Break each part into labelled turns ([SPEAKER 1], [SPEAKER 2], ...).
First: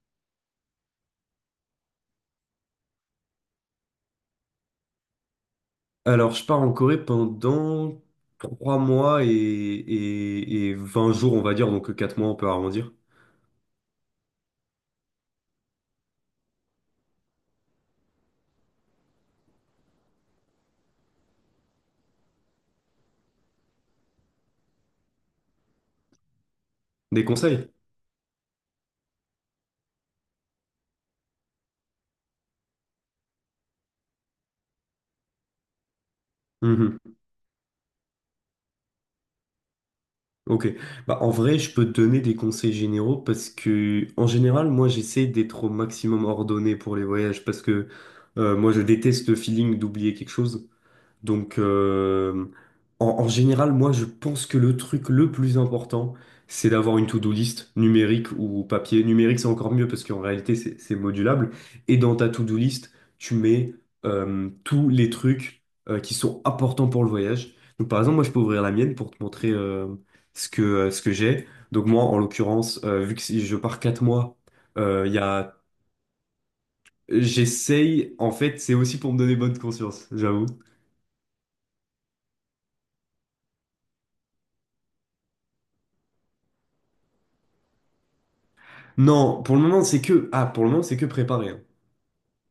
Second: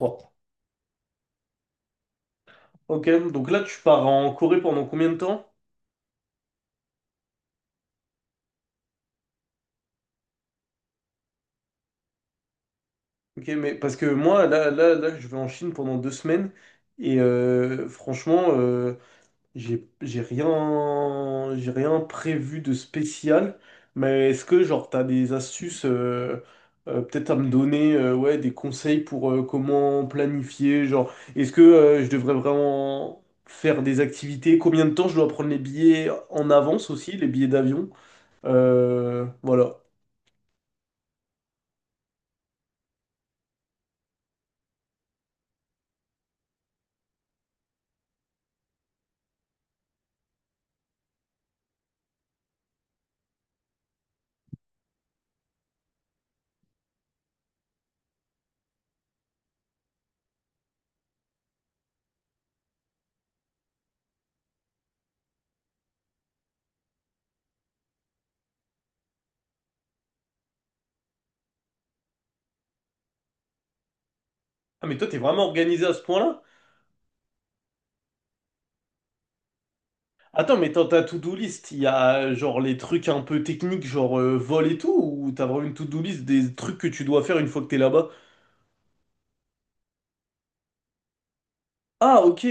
[SPEAKER 1] Oh, ok, donc là tu pars en Corée pendant combien de temps?
[SPEAKER 2] Alors, je pars en Corée pendant 3 mois et 20 jours, on va dire, donc 4 mois, on peut arrondir.
[SPEAKER 1] Ok, mais parce que moi là, là, là je vais en Chine pendant 2 semaines et franchement j'ai rien prévu de spécial. Mais est-ce que genre t'as des astuces
[SPEAKER 2] Des
[SPEAKER 1] peut-être à me
[SPEAKER 2] conseils?
[SPEAKER 1] donner ouais des conseils pour comment planifier genre est-ce que je devrais vraiment faire des activités? Combien de temps je dois prendre les billets en avance
[SPEAKER 2] Mhm.
[SPEAKER 1] aussi les billets d'avion? Voilà.
[SPEAKER 2] Ok. Bah, en vrai, je peux te donner des conseils généraux parce que, en général, moi, j'essaie d'être au maximum ordonné pour les voyages parce que moi, je déteste le feeling d'oublier quelque chose. Donc, en général, moi, je pense que le truc le plus important, c'est d'avoir une to-do list numérique ou papier. Numérique, c'est encore mieux parce qu'en réalité, c'est modulable. Et dans ta to-do list, tu mets tous les trucs qui sont importants pour le voyage. Donc, par exemple, moi, je peux ouvrir la mienne pour te montrer ce que j'ai. Donc, moi, en l'occurrence, vu que si je pars 4 mois,
[SPEAKER 1] Ah, mais toi,
[SPEAKER 2] il
[SPEAKER 1] t'es
[SPEAKER 2] y
[SPEAKER 1] vraiment
[SPEAKER 2] a...
[SPEAKER 1] organisé à ce point-là?
[SPEAKER 2] J'essaye, en fait, c'est aussi pour me donner bonne conscience, j'avoue.
[SPEAKER 1] Attends, mais dans ta to-do list, il y a genre les trucs un peu techniques, genre vol et tout, ou t'as vraiment une to-do list des trucs que tu dois faire une fois que t'es là-bas?
[SPEAKER 2] Non, pour le moment, pour le moment, c'est que préparer, hein.
[SPEAKER 1] Ah, ok.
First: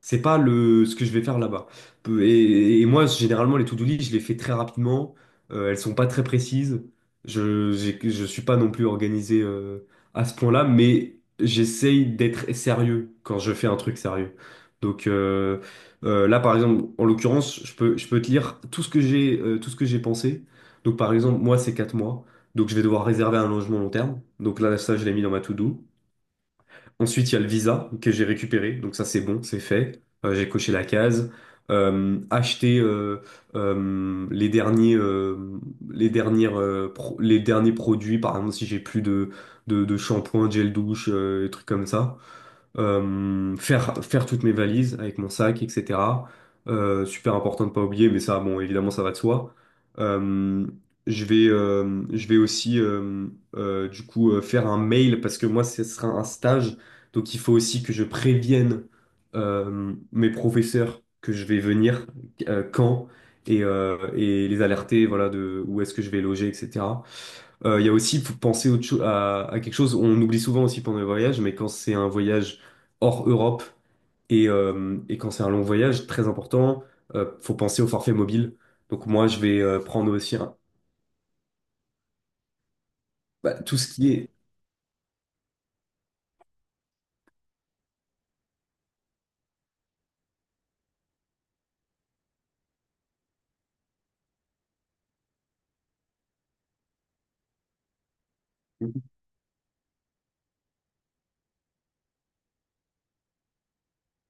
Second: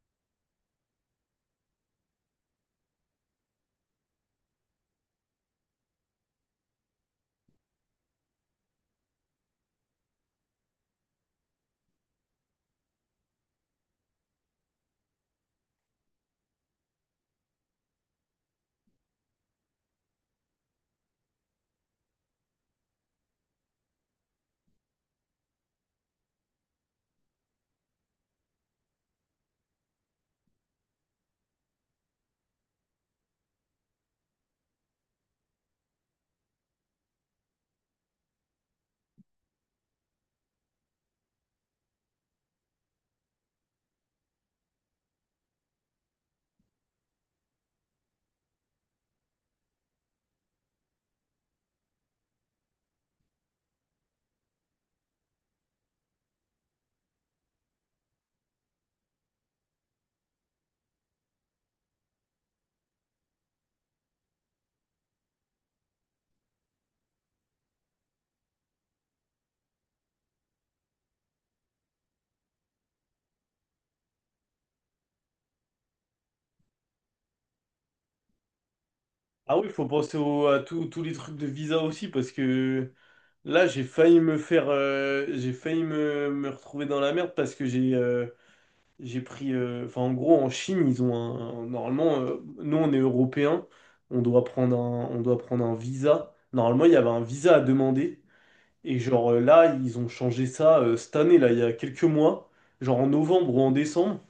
[SPEAKER 2] C'est pas le ce que je vais faire là-bas. Et moi, généralement, les to-do list, je les fais très rapidement. Elles sont pas très précises. Je suis pas non plus organisé à ce point-là, mais j'essaye d'être sérieux quand je fais un truc sérieux. Donc euh, Là, par exemple, en l'occurrence, je peux te lire tout ce que j'ai, tout ce que j'ai pensé. Donc par exemple, moi, c'est 4 mois. Donc je vais devoir réserver un logement long terme. Donc là, ça, je l'ai mis dans ma to-do. Ensuite, il y a le visa que j'ai récupéré. Donc ça, c'est bon, c'est fait. J'ai coché la case. Acheter euh, les derniers, euh, les derniers produits. Par exemple, si j'ai plus de shampoing, gel douche, des trucs comme ça, faire toutes mes valises avec mon sac, etc. Super important de pas oublier, mais ça, bon, évidemment, ça va de soi. Euh, je vais aussi, du coup, faire un mail parce que moi, ce sera un stage. Donc, il faut aussi que je prévienne mes professeurs que je vais venir, quand, et les alerter, voilà, de où est-ce que je vais loger, etc. Il y a aussi, faut penser autre cho- à quelque chose, on oublie souvent aussi pendant les voyages, mais quand c'est un voyage hors Europe. Et quand c'est un long voyage, très important, faut penser au forfait mobile. Donc moi, je
[SPEAKER 1] Ah
[SPEAKER 2] vais
[SPEAKER 1] oui, faut
[SPEAKER 2] prendre
[SPEAKER 1] penser
[SPEAKER 2] aussi un-
[SPEAKER 1] à tous les trucs de visa aussi, parce que
[SPEAKER 2] bah,
[SPEAKER 1] là,
[SPEAKER 2] tout ce qui est...
[SPEAKER 1] j'ai failli me retrouver dans la merde parce que j'ai pris, enfin, en gros, en Chine, ils ont normalement, nous, on est européens, on doit prendre un visa. Normalement, il y avait un visa à demander. Et genre là, ils ont changé ça cette année, là, il y a quelques mois, genre en novembre ou en décembre.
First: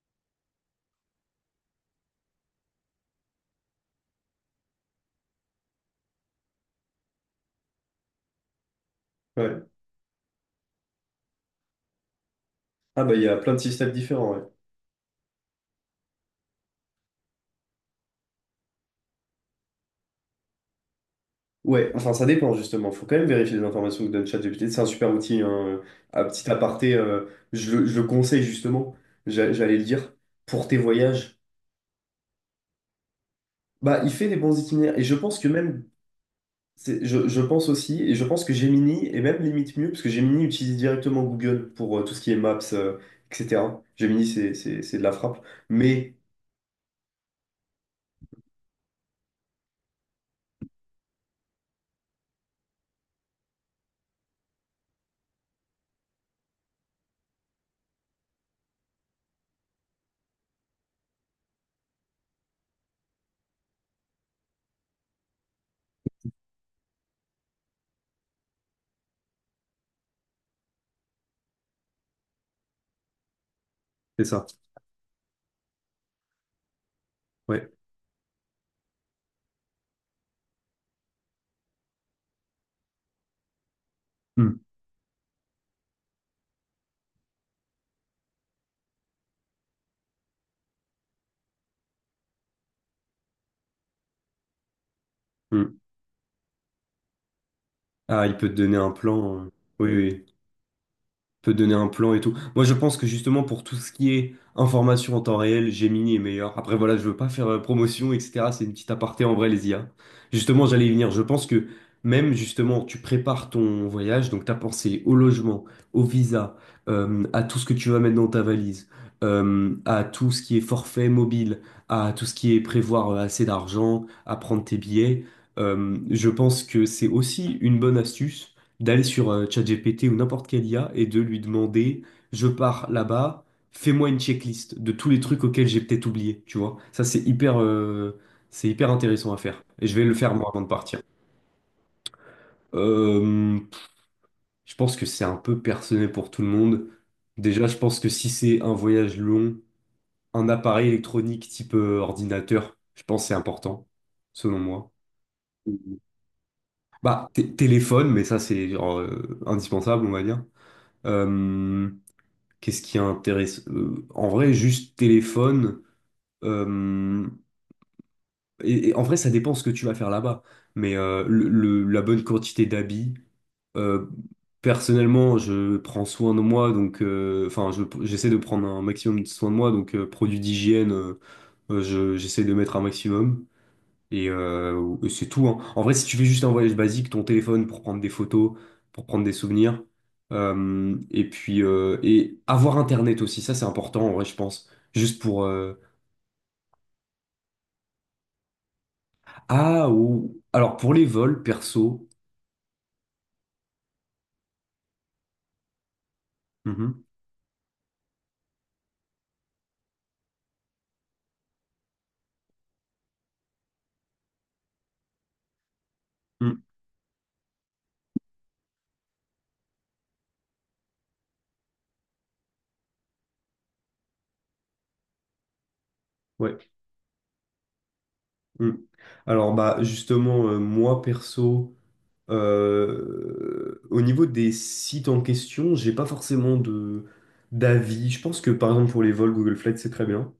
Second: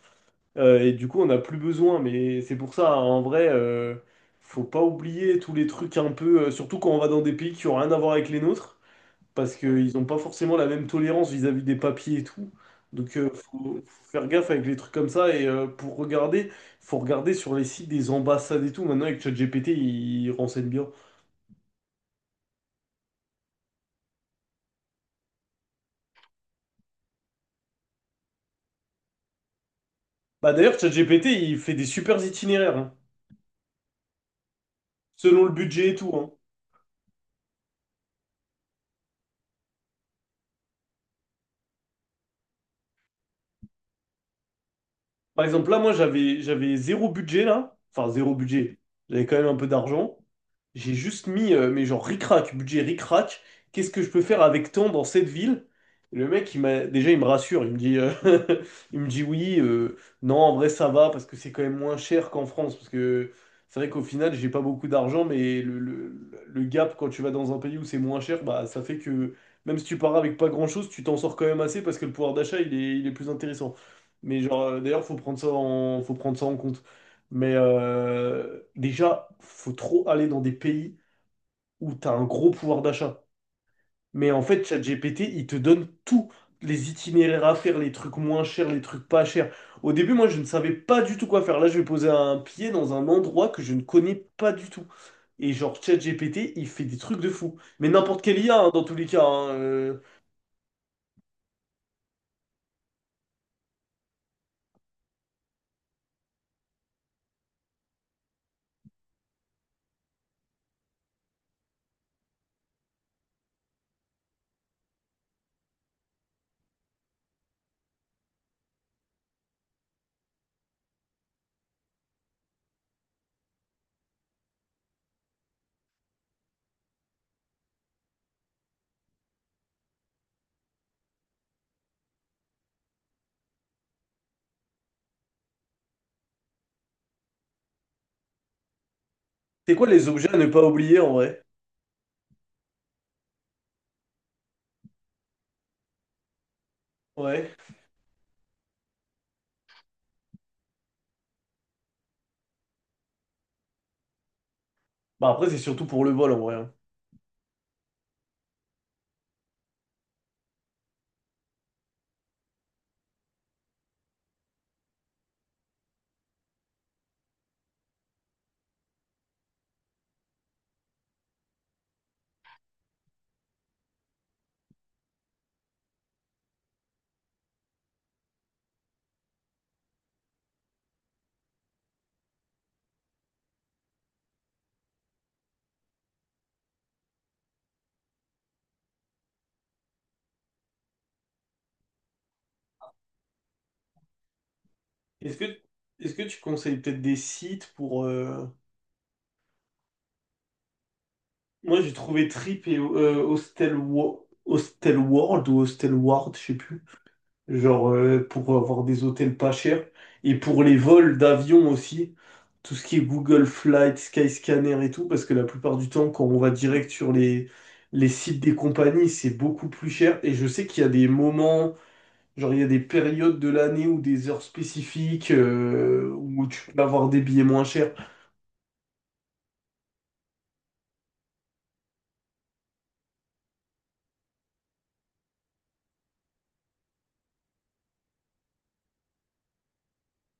[SPEAKER 1] Et du coup, on n'a plus besoin. Mais c'est pour ça, hein, en vrai, faut pas oublier tous les trucs un peu, surtout quand on va dans des pays qui ont rien à voir avec les nôtres, parce
[SPEAKER 2] Ouais.
[SPEAKER 1] qu'ils n'ont pas forcément la même tolérance vis-à-vis des papiers et tout.
[SPEAKER 2] Ah bah
[SPEAKER 1] Donc,
[SPEAKER 2] il y a plein de
[SPEAKER 1] faut,
[SPEAKER 2] systèmes
[SPEAKER 1] faut faire
[SPEAKER 2] différents, ouais.
[SPEAKER 1] gaffe avec les trucs comme ça. Et pour regarder, faut regarder sur les sites des ambassades et tout. Maintenant, avec ChatGPT, il renseigne bien.
[SPEAKER 2] Ouais, enfin ça dépend justement, faut quand même vérifier les informations que donne ChatGPT, c'est un super outil, hein. Un petit aparté, je le conseille justement. J'allais le dire,
[SPEAKER 1] Bah
[SPEAKER 2] pour
[SPEAKER 1] d'ailleurs,
[SPEAKER 2] tes
[SPEAKER 1] ChatGPT,
[SPEAKER 2] voyages.
[SPEAKER 1] il fait des super itinéraires, hein,
[SPEAKER 2] Bah il fait des bons itinéraires, et je pense
[SPEAKER 1] selon
[SPEAKER 2] que
[SPEAKER 1] le
[SPEAKER 2] même
[SPEAKER 1] budget et tout, hein.
[SPEAKER 2] Je pense aussi, et je pense que Gemini est même limite mieux, parce que Gemini utilise directement Google pour tout ce qui est Maps, etc. Gemini, c'est de la frappe.
[SPEAKER 1] Par exemple, là, moi,
[SPEAKER 2] Mais...
[SPEAKER 1] j'avais zéro budget, là. Enfin, zéro budget. J'avais quand même un peu d'argent. J'ai juste mis, mais genre ric-rac, budget ric-rac, qu'est-ce que je peux faire avec tant dans cette ville? Et le mec, il m'a déjà, il me rassure, il me dit, il me dit oui, non, en vrai, ça va, parce que c'est quand même moins cher qu'en France, parce que c'est vrai qu'au final, j'ai pas beaucoup d'argent, mais le gap, quand tu vas dans un pays où c'est moins cher, bah, ça fait que même si tu pars avec pas grand-chose, tu t'en sors quand même assez, parce que le pouvoir d'achat, il est plus intéressant.
[SPEAKER 2] C'est
[SPEAKER 1] Mais
[SPEAKER 2] ça,
[SPEAKER 1] genre, d'ailleurs, faut prendre ça en compte. Mais
[SPEAKER 2] ouais.
[SPEAKER 1] déjà, faut trop aller dans des pays où tu as un gros pouvoir d'achat. Mais en
[SPEAKER 2] Hmm,
[SPEAKER 1] fait, ChatGPT, il te donne tous les itinéraires à faire, les trucs moins chers, les trucs pas chers. Au début, moi, je ne savais pas du tout quoi faire. Là, je vais poser un pied dans un endroit que je ne connais pas du tout. Et genre,
[SPEAKER 2] hmm.
[SPEAKER 1] ChatGPT, il fait des trucs de fou. Mais n'importe
[SPEAKER 2] Ah, il
[SPEAKER 1] quelle
[SPEAKER 2] peut te
[SPEAKER 1] IA, hein,
[SPEAKER 2] donner
[SPEAKER 1] dans
[SPEAKER 2] un
[SPEAKER 1] tous les cas.
[SPEAKER 2] plan.
[SPEAKER 1] hein,
[SPEAKER 2] Oui,
[SPEAKER 1] euh.
[SPEAKER 2] oui. Peut donner un plan et tout. Moi, je pense que justement, pour tout ce qui est information en temps réel, Gemini est meilleur. Après, voilà, je veux pas faire promotion, etc. C'est une petite aparté en vrai, les IA. Justement, j'allais y venir. Je pense que même justement, tu prépares ton voyage, donc tu as pensé au logement, au visa, à tout ce que tu vas mettre dans ta valise, à tout ce qui est forfait mobile, à tout ce qui est prévoir assez d'argent, à prendre tes billets. Je pense que c'est aussi une bonne astuce d'aller sur ChatGPT ou n'importe quelle IA et de lui demander, je pars là-bas, fais-moi une checklist de tous les trucs auxquels j'ai peut-être oublié, tu vois. Ça, c'est hyper intéressant à faire.
[SPEAKER 1] C'est quoi
[SPEAKER 2] Et je vais
[SPEAKER 1] les
[SPEAKER 2] le
[SPEAKER 1] objets
[SPEAKER 2] faire
[SPEAKER 1] à ne
[SPEAKER 2] moi
[SPEAKER 1] pas
[SPEAKER 2] avant de
[SPEAKER 1] oublier
[SPEAKER 2] partir.
[SPEAKER 1] en vrai?
[SPEAKER 2] Euh, je pense que c'est un peu personnel pour tout le monde.
[SPEAKER 1] Ouais.
[SPEAKER 2] Déjà, je pense que si c'est un voyage long, un appareil électronique type ordinateur, je pense que c'est important, selon moi.
[SPEAKER 1] Bah après, c'est surtout pour le vol en vrai, hein.
[SPEAKER 2] Bah, téléphone, mais ça c'est genre, indispensable, on va dire. Euh, Qu'est-ce qui intéresse? En vrai, juste téléphone. euh, et en vrai, ça dépend ce que tu vas faire là-bas. Mais la bonne quantité d'habits. euh, Personnellement, je prends soin de moi, donc enfin, j'essaie de prendre un maximum de soin de moi, donc produits d'hygiène, j'essaie de mettre un maximum. Et c'est tout, hein. En vrai, si tu fais juste un voyage basique, ton téléphone pour prendre des photos, pour prendre des souvenirs, et puis et avoir Internet aussi, ça c'est important en vrai, je pense. Juste
[SPEAKER 1] Est-ce que,
[SPEAKER 2] pour
[SPEAKER 1] est-ce que tu conseilles peut-être des sites pour.
[SPEAKER 2] ah ou alors pour les vols
[SPEAKER 1] Moi, j'ai
[SPEAKER 2] perso.
[SPEAKER 1] trouvé Trip et Hostel, Hostel World ou Hostel Ward, je sais plus.
[SPEAKER 2] Mhm.
[SPEAKER 1] Genre, pour avoir des hôtels pas chers. Et pour les vols d'avion aussi. Tout ce qui est Google Flight, Skyscanner et tout. Parce que la plupart du temps, quand on va
[SPEAKER 2] Mm.
[SPEAKER 1] direct sur les sites des compagnies, c'est beaucoup plus cher. Et je sais qu'il y a des moments, genre, il y a des périodes de l'année ou des heures spécifiques où
[SPEAKER 2] Ouais.
[SPEAKER 1] tu peux avoir des billets moins chers.
[SPEAKER 2] Mm. Alors bah justement moi perso, au niveau des sites en question, j'ai pas forcément de d'avis. Je pense que par exemple pour les vols Google Flight c'est très bien.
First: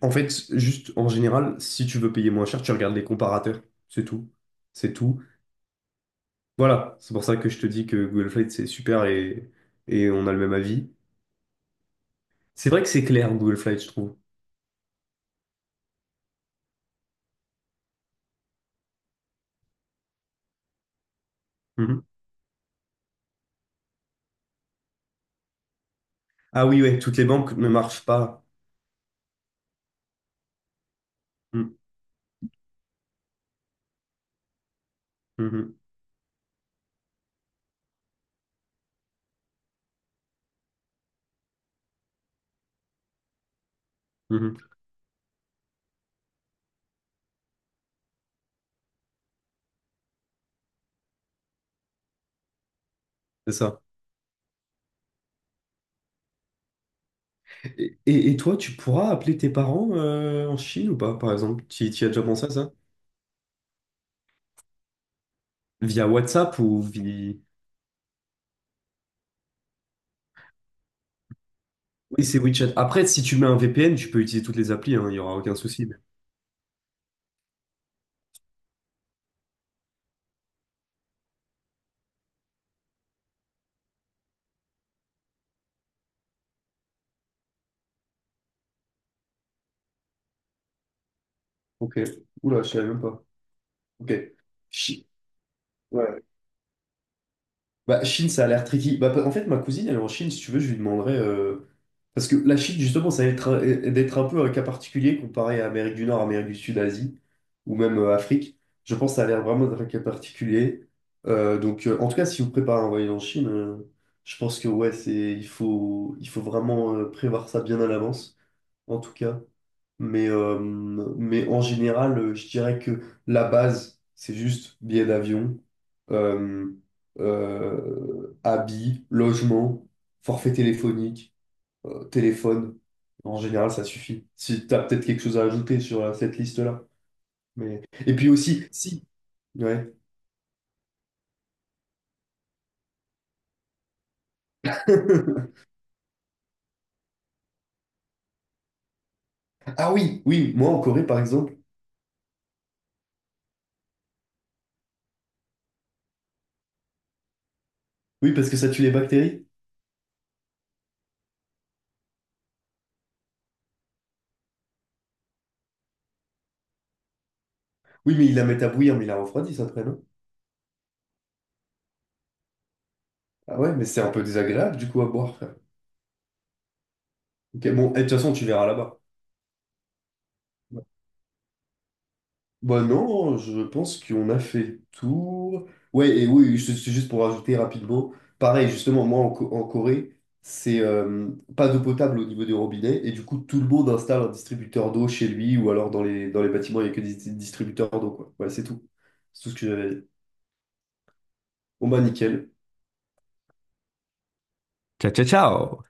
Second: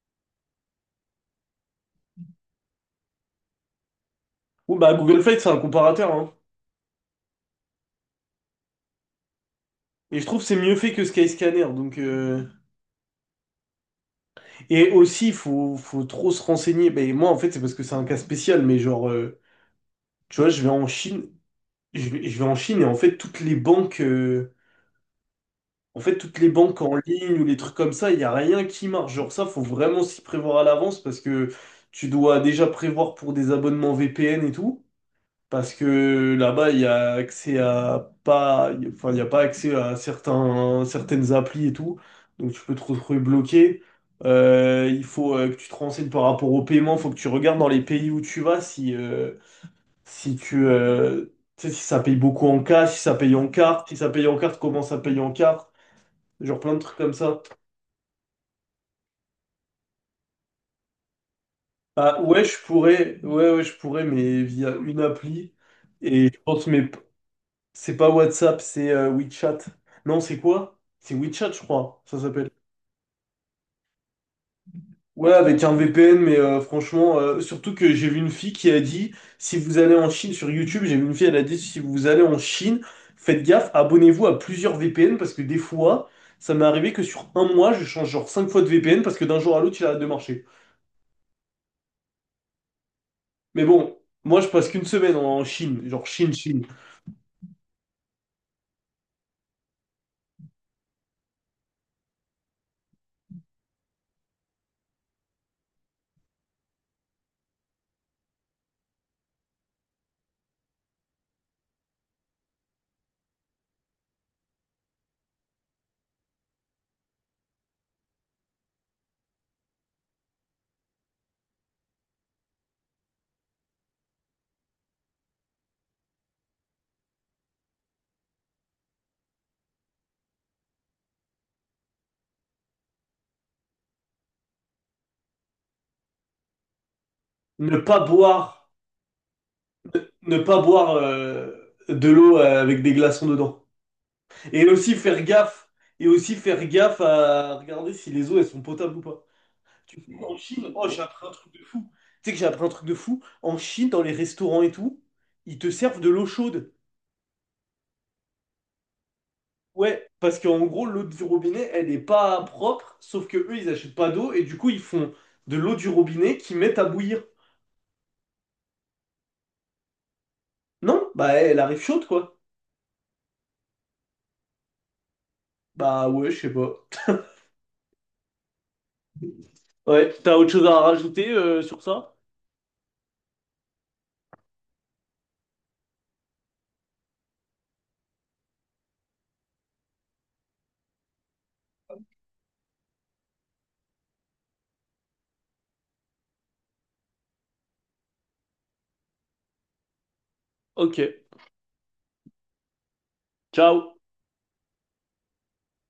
[SPEAKER 2] En fait, juste en général, si tu veux payer moins cher, tu regardes les comparateurs. C'est tout.
[SPEAKER 1] Ou bah,
[SPEAKER 2] C'est tout.
[SPEAKER 1] Google Flight, c'est un comparateur, hein.
[SPEAKER 2] Voilà, c'est pour ça que je te dis que Google Flight, c'est super, et
[SPEAKER 1] Et je
[SPEAKER 2] on a le
[SPEAKER 1] trouve que
[SPEAKER 2] même
[SPEAKER 1] c'est mieux
[SPEAKER 2] avis.
[SPEAKER 1] fait que Skyscanner. Donc.
[SPEAKER 2] C'est vrai que c'est clair, Google Flight, je trouve.
[SPEAKER 1] Et aussi, faut trop se renseigner. Ben, moi, en fait, c'est parce que c'est un cas spécial, mais genre, tu vois,
[SPEAKER 2] Mhm.
[SPEAKER 1] je vais en Chine et en fait, toutes les banques, en fait, toutes les
[SPEAKER 2] Ah
[SPEAKER 1] banques
[SPEAKER 2] oui,
[SPEAKER 1] en
[SPEAKER 2] ouais, toutes les
[SPEAKER 1] ligne ou
[SPEAKER 2] banques
[SPEAKER 1] les
[SPEAKER 2] ne
[SPEAKER 1] trucs comme
[SPEAKER 2] marchent
[SPEAKER 1] ça, il n'y a
[SPEAKER 2] pas.
[SPEAKER 1] rien qui marche. Genre, ça, faut vraiment s'y prévoir à l'avance parce que
[SPEAKER 2] Mhm,
[SPEAKER 1] tu dois déjà prévoir pour des abonnements VPN et tout. Parce
[SPEAKER 2] mhm,
[SPEAKER 1] que là-bas, il y a accès à pas, enfin, il n'y a pas accès à certaines applis et tout. Donc, tu peux te retrouver bloqué.
[SPEAKER 2] mhm.
[SPEAKER 1] Il faut que tu te renseignes par rapport au paiement. Il faut que tu regardes dans les pays où tu vas si, si tu, tu sais, si ça paye beaucoup en cash, si ça paye en
[SPEAKER 2] C'est ça.
[SPEAKER 1] carte, si ça paye en carte, comment ça paye en carte. Genre plein de trucs comme ça.
[SPEAKER 2] Et toi, tu pourras appeler tes parents en Chine ou pas, par exemple? Tu y as
[SPEAKER 1] Ah,
[SPEAKER 2] déjà
[SPEAKER 1] ouais,
[SPEAKER 2] pensé à
[SPEAKER 1] je
[SPEAKER 2] ça?
[SPEAKER 1] pourrais, ouais, ouais, je pourrais, mais via une appli.
[SPEAKER 2] Via
[SPEAKER 1] Et je
[SPEAKER 2] WhatsApp
[SPEAKER 1] pense
[SPEAKER 2] ou
[SPEAKER 1] mes.
[SPEAKER 2] via...
[SPEAKER 1] C'est pas WhatsApp, c'est WeChat. Non, c'est quoi? C'est WeChat, je crois, ça
[SPEAKER 2] Oui, c'est
[SPEAKER 1] s'appelle.
[SPEAKER 2] WeChat. Après, si tu mets un VPN, tu peux utiliser toutes les applis, hein, il n'y
[SPEAKER 1] Ouais,
[SPEAKER 2] aura aucun
[SPEAKER 1] avec un
[SPEAKER 2] souci.
[SPEAKER 1] VPN, mais franchement, surtout que j'ai vu une fille qui a dit, si vous allez en Chine sur YouTube, j'ai vu une fille, elle a dit, si vous allez en Chine, faites gaffe, abonnez-vous à plusieurs VPN, parce que des fois, ça m'est arrivé que sur un mois, je change genre 5 fois de VPN, parce que d'un jour à l'autre, il arrête de marcher.
[SPEAKER 2] Ok. Oula, je savais même pas.
[SPEAKER 1] Mais bon,
[SPEAKER 2] Ok.
[SPEAKER 1] moi, je passe qu'une
[SPEAKER 2] Chi-
[SPEAKER 1] semaine en Chine, genre
[SPEAKER 2] Ouais.
[SPEAKER 1] Chine, Chine.
[SPEAKER 2] Bah, Chine, ça a l'air tricky. Bah, en fait, ma cousine, elle est en Chine, si tu veux, je lui demanderai. Parce que la Chine, justement, ça va être un- d'être un peu un cas particulier comparé à Amérique du Nord, Amérique du Sud, Asie, ou même Afrique. Je pense que ça a l'air vraiment d'être un cas particulier. Donc, en tout cas, si vous préparez un voyage en Chine, je pense que ouais, c'est, il faut vraiment prévoir ça bien à l'avance, en tout cas. Mais en général, je dirais que la base, c'est juste billet d'avion, euh, habits, logement, forfait téléphonique, téléphone. En général, ça suffit. Si tu as peut-être quelque chose à ajouter sur cette liste-là.
[SPEAKER 1] Ne
[SPEAKER 2] Mais...
[SPEAKER 1] pas
[SPEAKER 2] Et puis aussi,
[SPEAKER 1] boire,
[SPEAKER 2] si. Ouais.
[SPEAKER 1] ne pas boire de l'eau avec des glaçons dedans. Et aussi faire gaffe. Et aussi faire gaffe à regarder si les eaux elles sont potables ou pas.
[SPEAKER 2] Ah
[SPEAKER 1] Tu sais,
[SPEAKER 2] oui,
[SPEAKER 1] en
[SPEAKER 2] oui, moi
[SPEAKER 1] Chine,
[SPEAKER 2] en
[SPEAKER 1] oh, j'ai
[SPEAKER 2] Corée, par
[SPEAKER 1] appris un
[SPEAKER 2] exemple.
[SPEAKER 1] truc de fou. Tu sais que j'ai appris un truc de fou. En Chine, dans les restaurants et tout, ils te servent de l'eau chaude.
[SPEAKER 2] Oui, parce que ça tue les bactéries.
[SPEAKER 1] Ouais, parce qu'en gros, l'eau du robinet, elle n'est pas propre, sauf que eux, ils achètent pas d'eau et du coup, ils font de l'eau du robinet qu'ils mettent à bouillir.
[SPEAKER 2] Oui, mais ils la mettent à bouillir, mais ils la refroidissent après, non?
[SPEAKER 1] Non, bah elle arrive chaude quoi.
[SPEAKER 2] Ah ouais, mais c'est un peu désagréable du coup à boire, frère.
[SPEAKER 1] Bah ouais, je sais pas.
[SPEAKER 2] Ok, bon, et de toute façon, tu verras là-bas.
[SPEAKER 1] Ouais, t'as autre chose à rajouter sur ça?
[SPEAKER 2] Bah non, je pense qu'on a fait le tour. Oui, c'est juste pour rajouter rapidement. Pareil, justement, en Corée, c'est pas d'eau potable au niveau des robinets, et du coup, tout le monde installe un distributeur d'eau chez lui, ou alors dans les bâtiments, il n'y a que des distributeurs d'eau, quoi. Ouais, c'est tout. C'est tout ce que j'avais à dire.
[SPEAKER 1] Ok,
[SPEAKER 2] Bon bah nickel.
[SPEAKER 1] ciao.
[SPEAKER 2] Ciao, ciao, ciao!